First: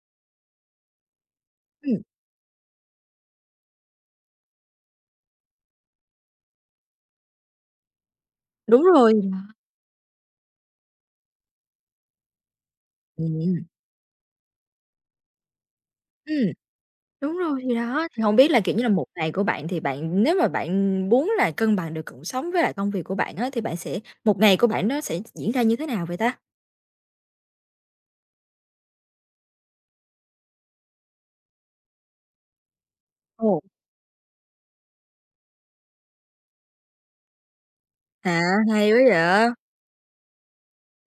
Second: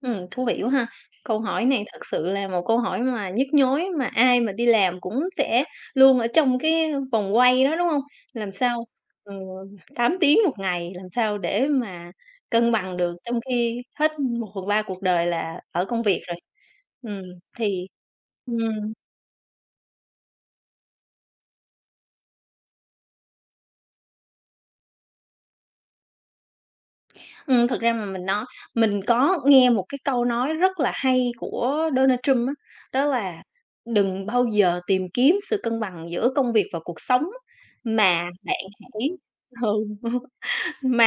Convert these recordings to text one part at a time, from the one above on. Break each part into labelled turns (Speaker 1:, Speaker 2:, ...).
Speaker 1: Ừm, thú vị quá ha. Câu hỏi này
Speaker 2: Ừm.
Speaker 1: thực sự là một câu hỏi mà nhức nhối, mà ai mà đi làm cũng sẽ luôn ở trong cái, ưm, vòng quay đó, đúng hông? Làm
Speaker 2: Đúng
Speaker 1: sao,
Speaker 2: rồi
Speaker 1: ừ,
Speaker 2: [unintelligible]
Speaker 1: 8 tiếng 1 ngày, làm sao để mà cân bằng được trong
Speaker 2: Ừm, ừm.
Speaker 1: khi hết 1/3 cuộc đời là ở công việc rồi.
Speaker 2: Ừm,
Speaker 1: Ừm,
Speaker 2: đúng rồi, thì
Speaker 1: thì
Speaker 2: đó, thì hổng biết là, kiểu như là,
Speaker 1: ừm.
Speaker 2: 1 ngày của bạn, thì bạn nếu mà bạn muốn là cân bằng được cuộc sống với lại công việc của bạn á, thì bạn sẽ 1 ngày của bạn nó sẽ diễn ra như thế nào vậy ta?
Speaker 1: Ừm, thực ra mà mình nói mình có nghe một cái câu nói rất là hay của Donald Trump á, đó là
Speaker 2: Ồ.
Speaker 1: "Đừng bao giờ tìm kiếm sự cân bằng giữa công việc và cuộc sống, mà
Speaker 2: À,
Speaker 1: bạn
Speaker 2: hay quá
Speaker 1: hãy"
Speaker 2: vậy.
Speaker 1: ừ,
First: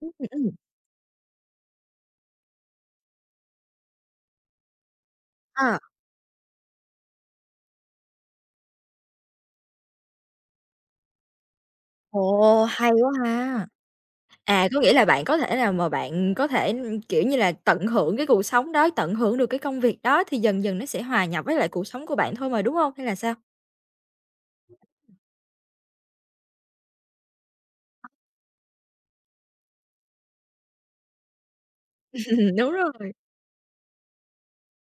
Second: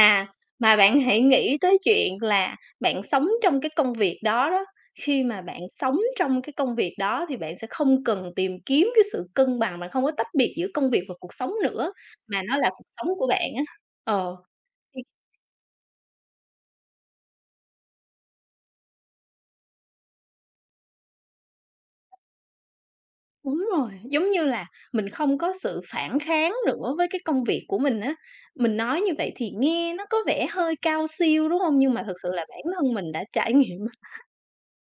Speaker 2: Ừm, ừm.
Speaker 1: mà bạn hãy nghĩ tới chuyện là bạn sống trong cái công việc đó đó. Khi mà bạn
Speaker 2: À.
Speaker 1: sống trong cái công việc đó, thì bạn sẽ không cần tìm kiếm cái sự cân bằng, bạn không có tách biệt giữa công việc và cuộc sống nữa, mà nó
Speaker 2: Ồ!
Speaker 1: là cuộc
Speaker 2: Hay
Speaker 1: sống
Speaker 2: quá
Speaker 1: của bạn á."
Speaker 2: ha.
Speaker 1: Ờ.
Speaker 2: À, có nghĩa là bạn có thể nào mà bạn có thể, ưm, kiểu như là, tận hưởng cái cuộc sống đó, tận hưởng được cái công việc đó, thì dần dần nó sẽ hòa nhập với lại cuộc sống của bạn thôi mà, đúng hông? Hay là sao?
Speaker 1: Đúng rồi, giống như là mình không có sự phản kháng nữa với cái công việc của mình á. Mình nói như vậy thì nghe nó có vẻ hơi cao siêu, đúng hông? Nhưng mà thực sự là
Speaker 2: Ừm.
Speaker 1: bản
Speaker 2: Đúng
Speaker 1: thân mình
Speaker 2: rồi.
Speaker 1: đã trải nghiệm á.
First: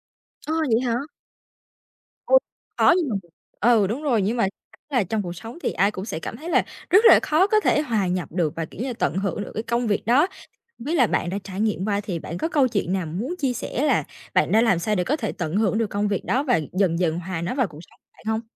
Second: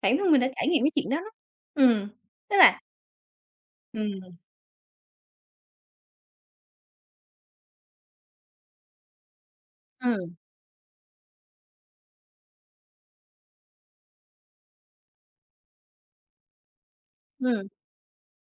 Speaker 1: Bản thân mình đã
Speaker 2: Ờ,
Speaker 1: trải
Speaker 2: vậy
Speaker 1: nghiệm cái
Speaker 2: hả?
Speaker 1: chuyện đó đó. Ừm,
Speaker 2: Ồ,
Speaker 1: tức là
Speaker 2: khó nhưng mà [unintelligible] ừ, đúng rồi, nhưng
Speaker 1: Ừm.
Speaker 2: mà là trong cuộc sống thì ai cũng sẽ cảm thấy là rất là khó có thể hòa nhập được và, kiểu như, tận hưởng được cái công việc đó.
Speaker 1: Ừm.
Speaker 2: Không biết là bạn đã trải nghiệm qua thì bạn có câu chuyện nào muốn chia sẻ là bạn đã làm sao để có thể tận hưởng được công việc đó và dần dần hòa nó
Speaker 1: Ừm.
Speaker 2: vào cuộc sống bạn hông?